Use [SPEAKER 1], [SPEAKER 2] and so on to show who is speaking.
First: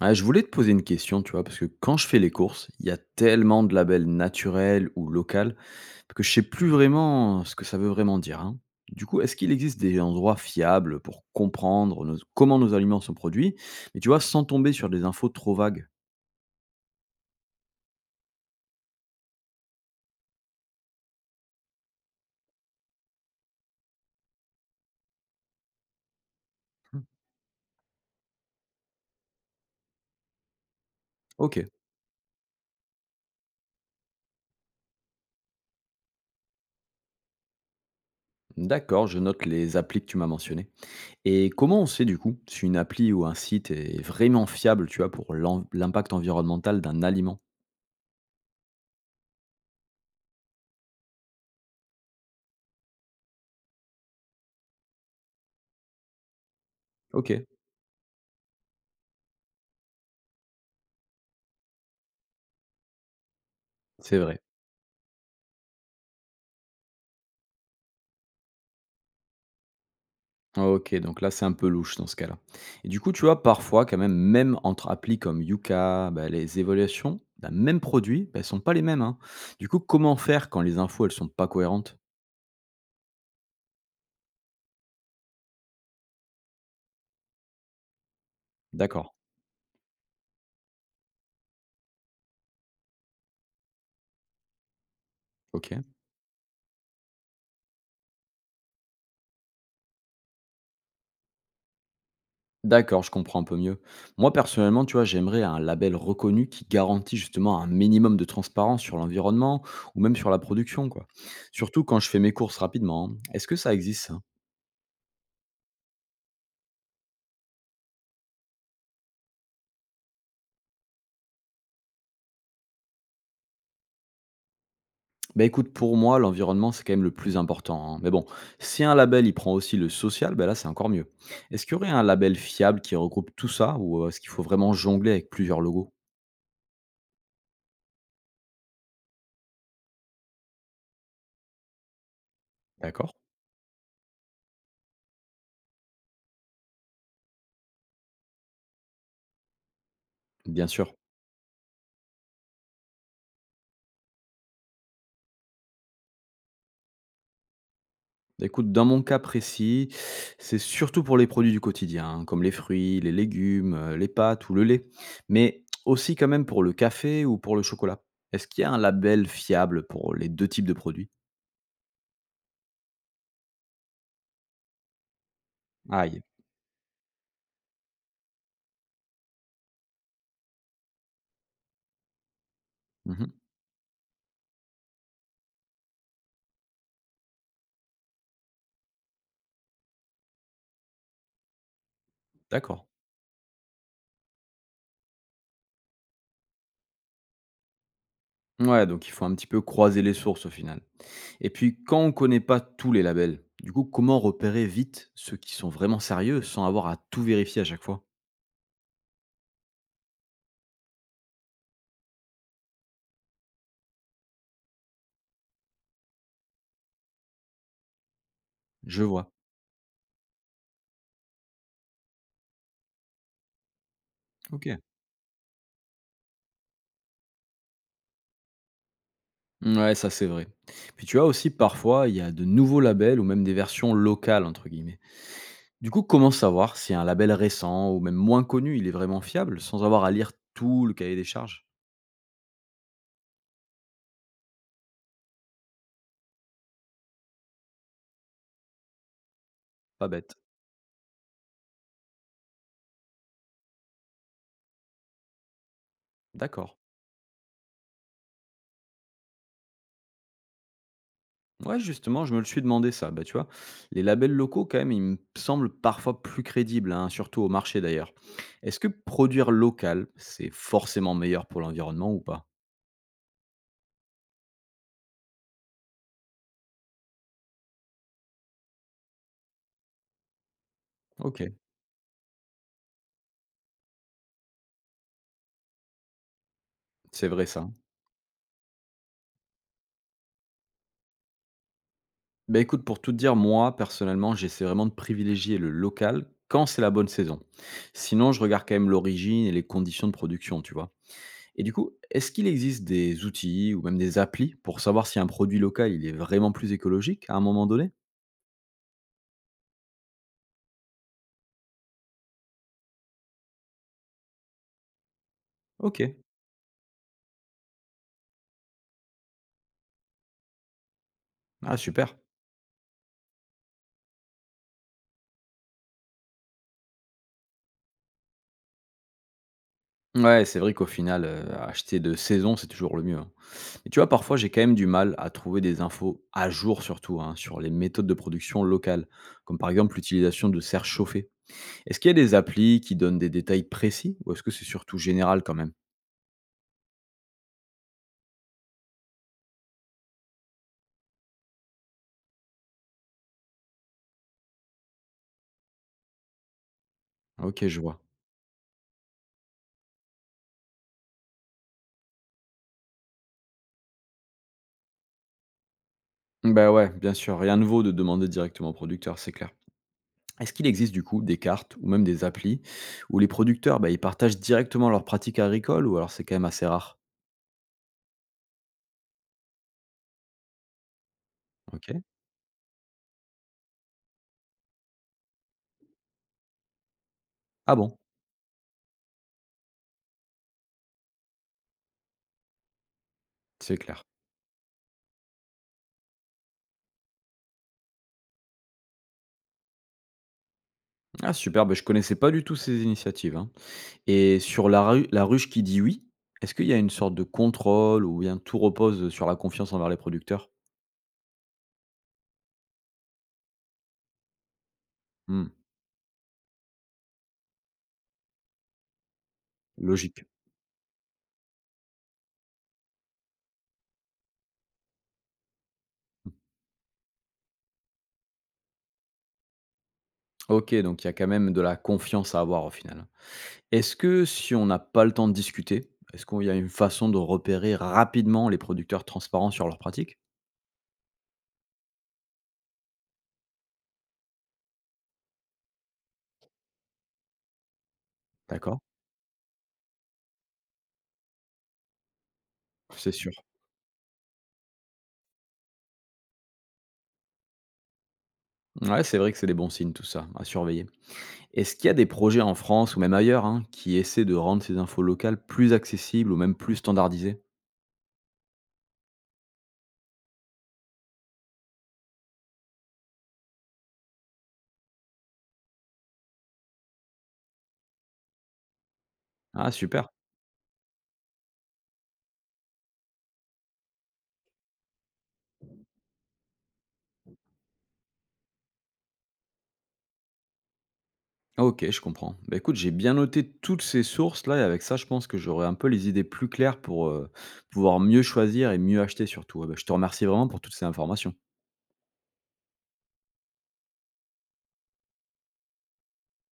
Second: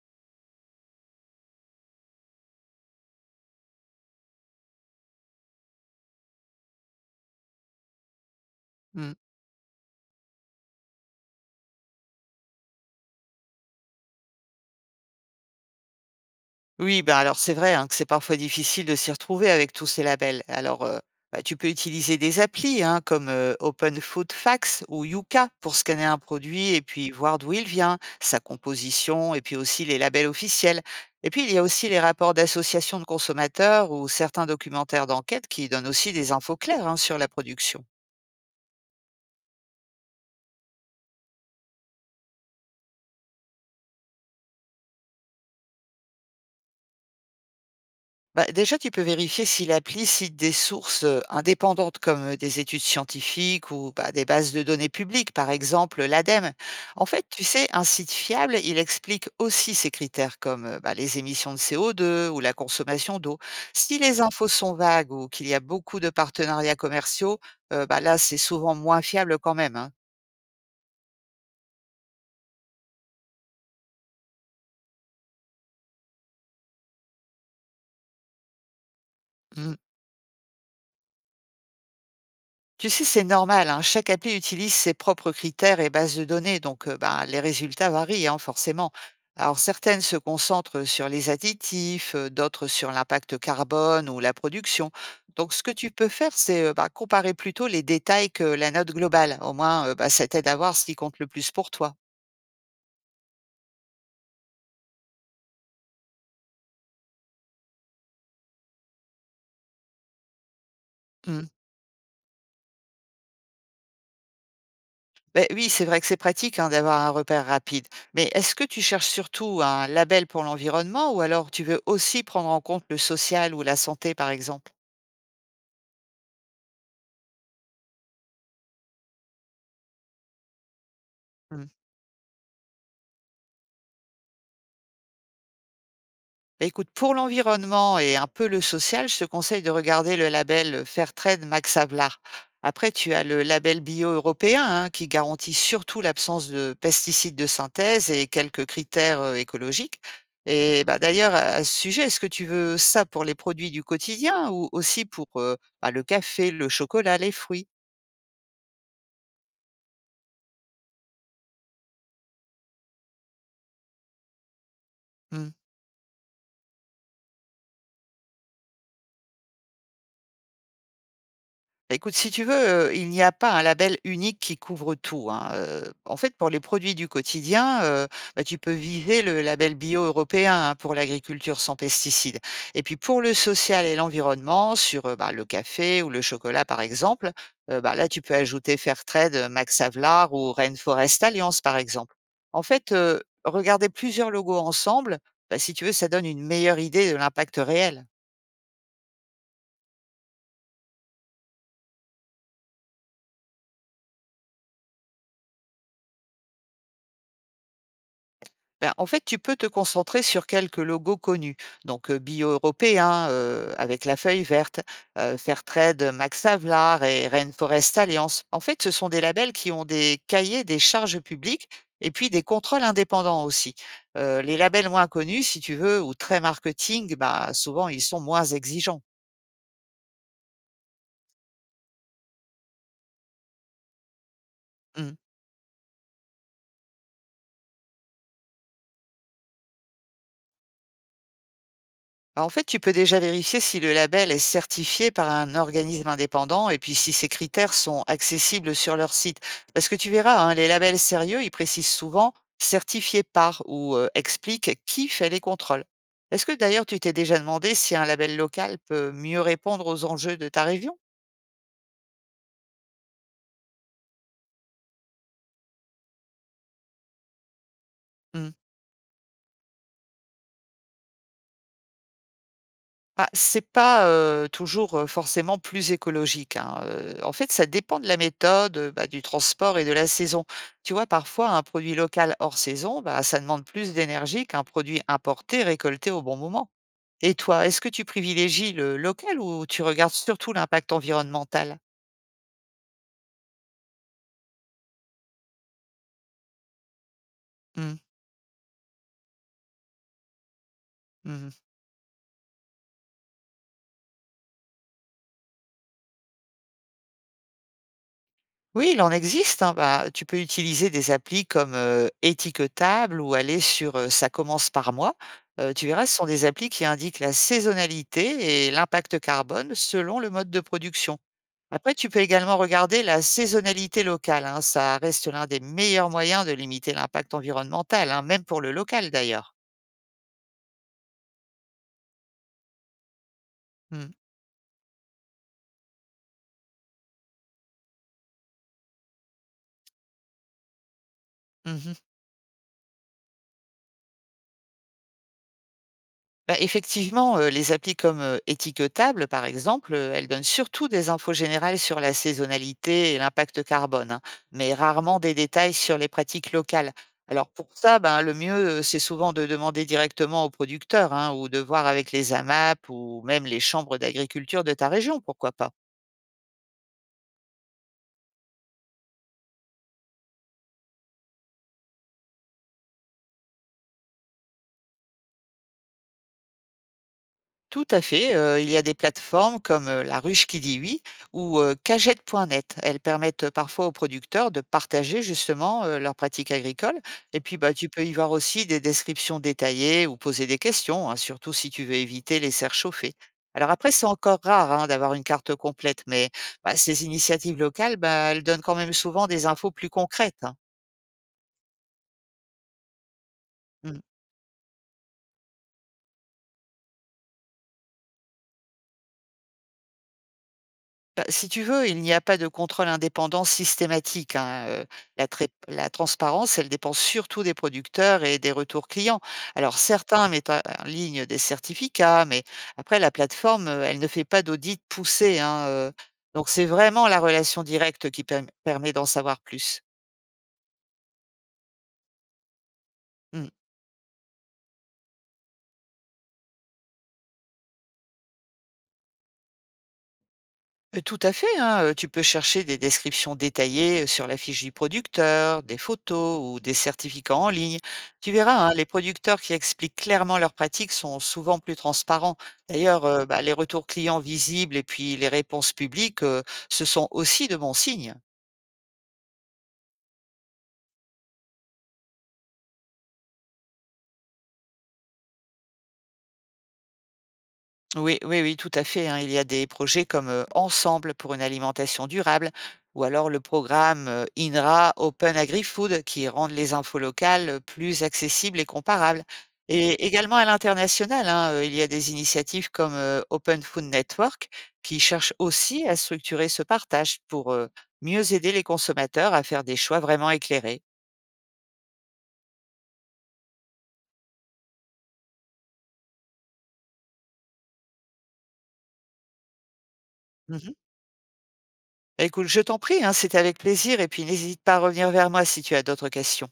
[SPEAKER 1] Ouais, je voulais te poser une question, tu vois, parce que quand je fais les courses, il y a tellement de labels naturels ou locaux que je sais plus vraiment ce que ça veut vraiment dire, hein. Du
[SPEAKER 2] Mmh.
[SPEAKER 1] coup, est-ce qu'il existe des endroits fiables pour comprendre comment nos aliments sont produits, mais tu vois, sans tomber sur des infos trop vagues.
[SPEAKER 2] Oui, bah, alors c'est vrai, hein, que c'est parfois difficile de s'y retrouver avec tous ces labels. Alors, bah, tu peux utiliser des applis, hein, comme, Open Food Facts ou Yuka pour scanner un produit et
[SPEAKER 1] Hmm.
[SPEAKER 2] puis voir d'où il vient, sa composition et puis aussi les labels officiels. Et puis il y
[SPEAKER 1] Ok,
[SPEAKER 2] a aussi les rapports d'associations de consommateurs ou certains documentaires d'enquête qui donnent aussi des infos claires, hein, sur la production.
[SPEAKER 1] d'accord, je note les applis que tu m'as mentionnées. Et comment on sait du coup si une appli ou un site est vraiment fiable, tu vois, pour l'impact environnemental d'un aliment?
[SPEAKER 2] Bah, déjà, tu peux vérifier si l'appli cite des sources indépendantes comme des études scientifiques ou bah, des bases de données publiques, par exemple l'ADEME. En fait,
[SPEAKER 1] Ok,
[SPEAKER 2] tu sais, un site fiable, il explique aussi ses critères comme bah, les émissions de CO2 ou la consommation d'eau. Si
[SPEAKER 1] c'est
[SPEAKER 2] les
[SPEAKER 1] vrai.
[SPEAKER 2] infos sont vagues ou qu'il y a beaucoup de partenariats commerciaux, bah, là, c'est souvent moins fiable quand même. Hein.
[SPEAKER 1] OK, donc là, c'est un peu louche dans ce cas-là. Et du coup, tu vois, parfois, quand même, même entre applis comme Yuka, bah, les évaluations d'un même produit, bah, elles sont pas les mêmes, hein. Du
[SPEAKER 2] Mm.
[SPEAKER 1] coup, comment faire quand les infos, elles sont pas cohérentes?
[SPEAKER 2] Tu sais, c'est normal, hein, chaque appli utilise ses propres critères et bases de données, donc bah, les résultats varient hein, forcément.
[SPEAKER 1] D'accord.
[SPEAKER 2] Alors certaines se concentrent sur les additifs, d'autres sur l'impact carbone ou la production. Donc ce que
[SPEAKER 1] Ok.
[SPEAKER 2] tu peux faire, c'est bah, comparer plutôt les détails que la note globale. Au moins, bah, ça t'aide à voir ce qui compte le plus pour toi.
[SPEAKER 1] D'accord, je comprends un peu mieux. Moi, personnellement, tu vois, j'aimerais un label reconnu qui garantit justement un minimum de transparence sur l'environnement ou même sur la production, quoi.
[SPEAKER 2] Mm.
[SPEAKER 1] Surtout quand je fais mes courses rapidement, hein. Est-ce que ça existe ça?
[SPEAKER 2] Ben oui, c'est vrai que c'est pratique hein, d'avoir un repère rapide. Mais est-ce que tu cherches surtout un label pour l'environnement ou alors tu veux aussi prendre en compte le social ou la santé, par exemple?
[SPEAKER 1] Bah écoute, pour moi, l'environnement, c'est quand même le plus important, hein. Mais bon, si un label, il prend aussi le social, bah là, c'est encore mieux. Est-ce
[SPEAKER 2] Mmh.
[SPEAKER 1] qu'il y aurait un label fiable qui regroupe tout ça ou est-ce qu'il faut vraiment jongler avec plusieurs logos?
[SPEAKER 2] Bah, écoute, pour l'environnement et un peu le social, je te conseille de regarder le label Fairtrade Max Havelaar. Après, tu
[SPEAKER 1] D'accord.
[SPEAKER 2] as le label bio européen hein, qui garantit surtout l'absence de pesticides de synthèse et quelques critères écologiques.
[SPEAKER 1] Bien
[SPEAKER 2] Et
[SPEAKER 1] sûr.
[SPEAKER 2] bah, d'ailleurs, à ce sujet, est-ce que tu veux ça pour les produits du quotidien ou aussi pour bah, le café, le chocolat, les fruits?
[SPEAKER 1] Bah écoute, dans mon cas précis, c'est surtout pour les produits du quotidien, hein, comme les fruits, les légumes, les pâtes ou le lait,
[SPEAKER 2] Hmm.
[SPEAKER 1] mais aussi quand même pour le café ou pour le chocolat. Est-ce qu'il y a un label fiable pour les deux types de produits?
[SPEAKER 2] Bah, écoute, si tu veux, il n'y a pas un label unique qui couvre tout, hein, en
[SPEAKER 1] Aïe.
[SPEAKER 2] fait, pour les produits du quotidien, bah, tu peux viser le label bio européen, hein, pour l'agriculture sans pesticides et puis pour le
[SPEAKER 1] Mhm.
[SPEAKER 2] social et l'environnement sur, bah, le café ou le chocolat, par exemple, bah, là, tu peux ajouter Fairtrade, Max Havelaar ou Rainforest Alliance, par exemple. En
[SPEAKER 1] D'accord.
[SPEAKER 2] fait, regarder plusieurs logos ensemble, bah, si tu veux, ça donne une meilleure idée de l'impact réel.
[SPEAKER 1] Ouais, donc il faut un petit peu croiser les sources au final. Et puis, quand on ne connaît pas tous les labels, du coup, comment repérer vite ceux qui sont vraiment sérieux sans avoir à tout vérifier à chaque fois?
[SPEAKER 2] Ben, en fait, tu peux te concentrer sur quelques logos connus, donc bio européen avec la feuille verte, Fairtrade, Max Havelaar et Rainforest Alliance. En fait, ce
[SPEAKER 1] Je
[SPEAKER 2] sont des
[SPEAKER 1] vois.
[SPEAKER 2] labels qui ont des cahiers des charges publiques et puis des contrôles indépendants aussi. Les
[SPEAKER 1] OK.
[SPEAKER 2] labels moins connus, si tu veux, ou très marketing, bah souvent ils sont moins exigeants.
[SPEAKER 1] Ouais, ça, c'est vrai. Puis tu vois aussi, parfois, il y a de nouveaux labels ou même des versions «locales» entre guillemets.
[SPEAKER 2] Mm.
[SPEAKER 1] Du coup, comment savoir si un label récent ou même moins connu, il est vraiment fiable sans avoir à lire tout le cahier des charges?
[SPEAKER 2] Alors, en fait, tu peux déjà vérifier si le label est certifié par un organisme indépendant et puis si ces critères sont accessibles sur leur site. Parce que
[SPEAKER 1] Pas
[SPEAKER 2] tu
[SPEAKER 1] bête.
[SPEAKER 2] verras, hein, les labels sérieux, ils précisent souvent certifié par ou expliquent qui fait les contrôles. Est-ce que
[SPEAKER 1] D'accord.
[SPEAKER 2] d'ailleurs tu t'es déjà demandé si un label local peut mieux répondre aux enjeux de ta région?
[SPEAKER 1] Ouais, justement, je me le suis demandé ça. Bah, tu vois, les labels locaux, quand même, ils me semblent parfois plus crédibles, hein, surtout au marché d'ailleurs.
[SPEAKER 2] Hmm.
[SPEAKER 1] Est-ce que produire local, c'est forcément meilleur pour l'environnement ou pas?
[SPEAKER 2] Ah, c'est pas, toujours, forcément plus écologique, hein, en fait, ça dépend de la méthode, bah, du transport et de la saison. Tu vois,
[SPEAKER 1] Ok,
[SPEAKER 2] parfois, un produit local hors saison, bah, ça demande plus d'énergie qu'un produit importé récolté au bon moment.
[SPEAKER 1] c'est
[SPEAKER 2] Et
[SPEAKER 1] vrai ça,
[SPEAKER 2] toi,
[SPEAKER 1] hein.
[SPEAKER 2] est-ce que tu privilégies le local ou tu regardes surtout l'impact environnemental?
[SPEAKER 1] Bah écoute, pour tout te dire, moi, personnellement, j'essaie vraiment de privilégier le local quand c'est la bonne saison.
[SPEAKER 2] Mmh.
[SPEAKER 1] Sinon, je regarde quand même l'origine et les conditions de production, tu vois.
[SPEAKER 2] Mmh.
[SPEAKER 1] Et du coup, est-ce qu'il existe des outils ou même des applis pour savoir si un produit local, il est vraiment plus écologique à un moment donné?
[SPEAKER 2] Oui, il en existe, hein. Bah, tu peux utiliser des applis comme Étiquetable ou aller sur Ça commence par moi. Tu
[SPEAKER 1] Ok,
[SPEAKER 2] verras, ce sont des applis qui indiquent la saisonnalité et l'impact carbone selon le mode de production.
[SPEAKER 1] ah
[SPEAKER 2] Après, tu
[SPEAKER 1] super.
[SPEAKER 2] peux également regarder la saisonnalité locale. Hein. Ça reste l'un des meilleurs moyens de limiter l'impact environnemental, hein, même pour le local d'ailleurs.
[SPEAKER 1] Ouais, c'est vrai qu'au final, acheter de saison, c'est toujours le mieux, hein. Mais tu vois,
[SPEAKER 2] Mm.
[SPEAKER 1] parfois, j'ai quand même du mal à trouver des infos à jour surtout, hein, sur les méthodes de production locales, comme par exemple l'utilisation de serres chauffées.
[SPEAKER 2] Mhm.
[SPEAKER 1] Est-ce qu'il y a des applis qui donnent des détails précis ou est-ce que c'est surtout général quand même?
[SPEAKER 2] Bah, effectivement, les applis comme, Étiquetable, par exemple, elles donnent surtout des infos générales sur la saisonnalité et l'impact carbone, hein, mais rarement des détails sur les pratiques locales. Alors
[SPEAKER 1] OK,
[SPEAKER 2] pour
[SPEAKER 1] je
[SPEAKER 2] ça,
[SPEAKER 1] vois.
[SPEAKER 2] ben, le mieux, c'est souvent de demander directement aux producteurs, hein, ou de voir avec les AMAP ou même les chambres d'agriculture de ta région, pourquoi pas.
[SPEAKER 1] Ben ouais, bien sûr, rien de vaut de demander directement au producteur, c'est clair. Est-ce qu'il existe du coup des cartes ou même des applis où les producteurs, bah, ils partagent directement leurs pratiques agricoles ou alors c'est quand même assez rare?
[SPEAKER 2] Tout à fait, il y a des plateformes comme, La Ruche qui dit oui ou,
[SPEAKER 1] OK.
[SPEAKER 2] cagette.net. Elles permettent, parfois aux producteurs de partager justement, leurs pratiques agricoles et puis, bah,
[SPEAKER 1] Ah
[SPEAKER 2] tu
[SPEAKER 1] bon?
[SPEAKER 2] peux y voir aussi des descriptions détaillées ou poser des questions, hein, surtout si tu veux éviter les serres chauffées. Alors
[SPEAKER 1] C'est
[SPEAKER 2] après,
[SPEAKER 1] clair.
[SPEAKER 2] c'est encore rare, hein, d'avoir une carte complète, mais, bah, ces initiatives locales, bah, elles donnent quand même souvent des infos plus concrètes, hein.
[SPEAKER 1] Ah super, ben je connaissais pas du tout ces initiatives, hein.
[SPEAKER 2] Mmh.
[SPEAKER 1] Et sur la ru la ruche qui dit «oui», est-ce qu'il y a une sorte de contrôle ou bien tout repose sur la confiance envers les producteurs?
[SPEAKER 2] Bah, si tu veux, il n'y a pas de contrôle indépendant systématique, hein, heu, la
[SPEAKER 1] Mmh,
[SPEAKER 2] trép la transparence, elle dépend surtout des producteurs et des retours clients. Alors
[SPEAKER 1] logique.
[SPEAKER 2] certains mettent en ligne des certificats, mais après la plateforme, elle ne fait pas d'audit poussé, hein, donc c'est vraiment la relation directe qui permet d'en savoir plus.
[SPEAKER 1] OK, donc il y a quand même de la confiance à avoir au final.
[SPEAKER 2] Mmh.
[SPEAKER 1] Est-ce que si on n'a pas le temps de discuter, est-ce qu'il y a une façon de repérer rapidement les producteurs transparents sur leurs pratiques?
[SPEAKER 2] Tout à fait, hein, tu peux chercher des descriptions détaillées, sur la fiche du producteur, des photos ou des certificats en ligne. Tu verras, hein,
[SPEAKER 1] D'accord,
[SPEAKER 2] les producteurs qui expliquent clairement leurs pratiques sont souvent plus transparents. D'ailleurs,
[SPEAKER 1] c'est sûr.
[SPEAKER 2] bah, les retours clients visibles et puis les réponses publiques, ce sont aussi de bons signes.
[SPEAKER 1] Ouais, c'est vrai que c'est des bons signes tout ça, à surveiller. Est-ce qu'il y a des projets en France ou même ailleurs, hein, qui essaient de rendre ces infos locales plus accessibles ou même plus standardisées?
[SPEAKER 2] Oui, oui, oui, tout à fait, hein. Il y a des projets comme, Ensemble pour une alimentation durable ou alors le programme, INRA Open Agri-Food qui rendent les infos locales, plus accessibles et comparables.
[SPEAKER 1] Ah
[SPEAKER 2] Et
[SPEAKER 1] super.
[SPEAKER 2] également à l'international, hein, il y a des initiatives comme, Open Food Network qui cherchent aussi à structurer ce partage pour, mieux aider les consommateurs à faire des choix vraiment éclairés.
[SPEAKER 1] OK, je comprends. Bah, écoute, j'ai bien noté toutes ces sources-là et avec ça, je pense que j'aurai un peu les idées plus claires pour, pouvoir mieux choisir et mieux acheter surtout. Ah bah, je te remercie vraiment pour
[SPEAKER 2] Mmh.
[SPEAKER 1] toutes ces informations.
[SPEAKER 2] Bah, écoute, je t'en prie, hein, c'était avec plaisir et puis n'hésite pas à revenir vers moi si tu as d'autres questions.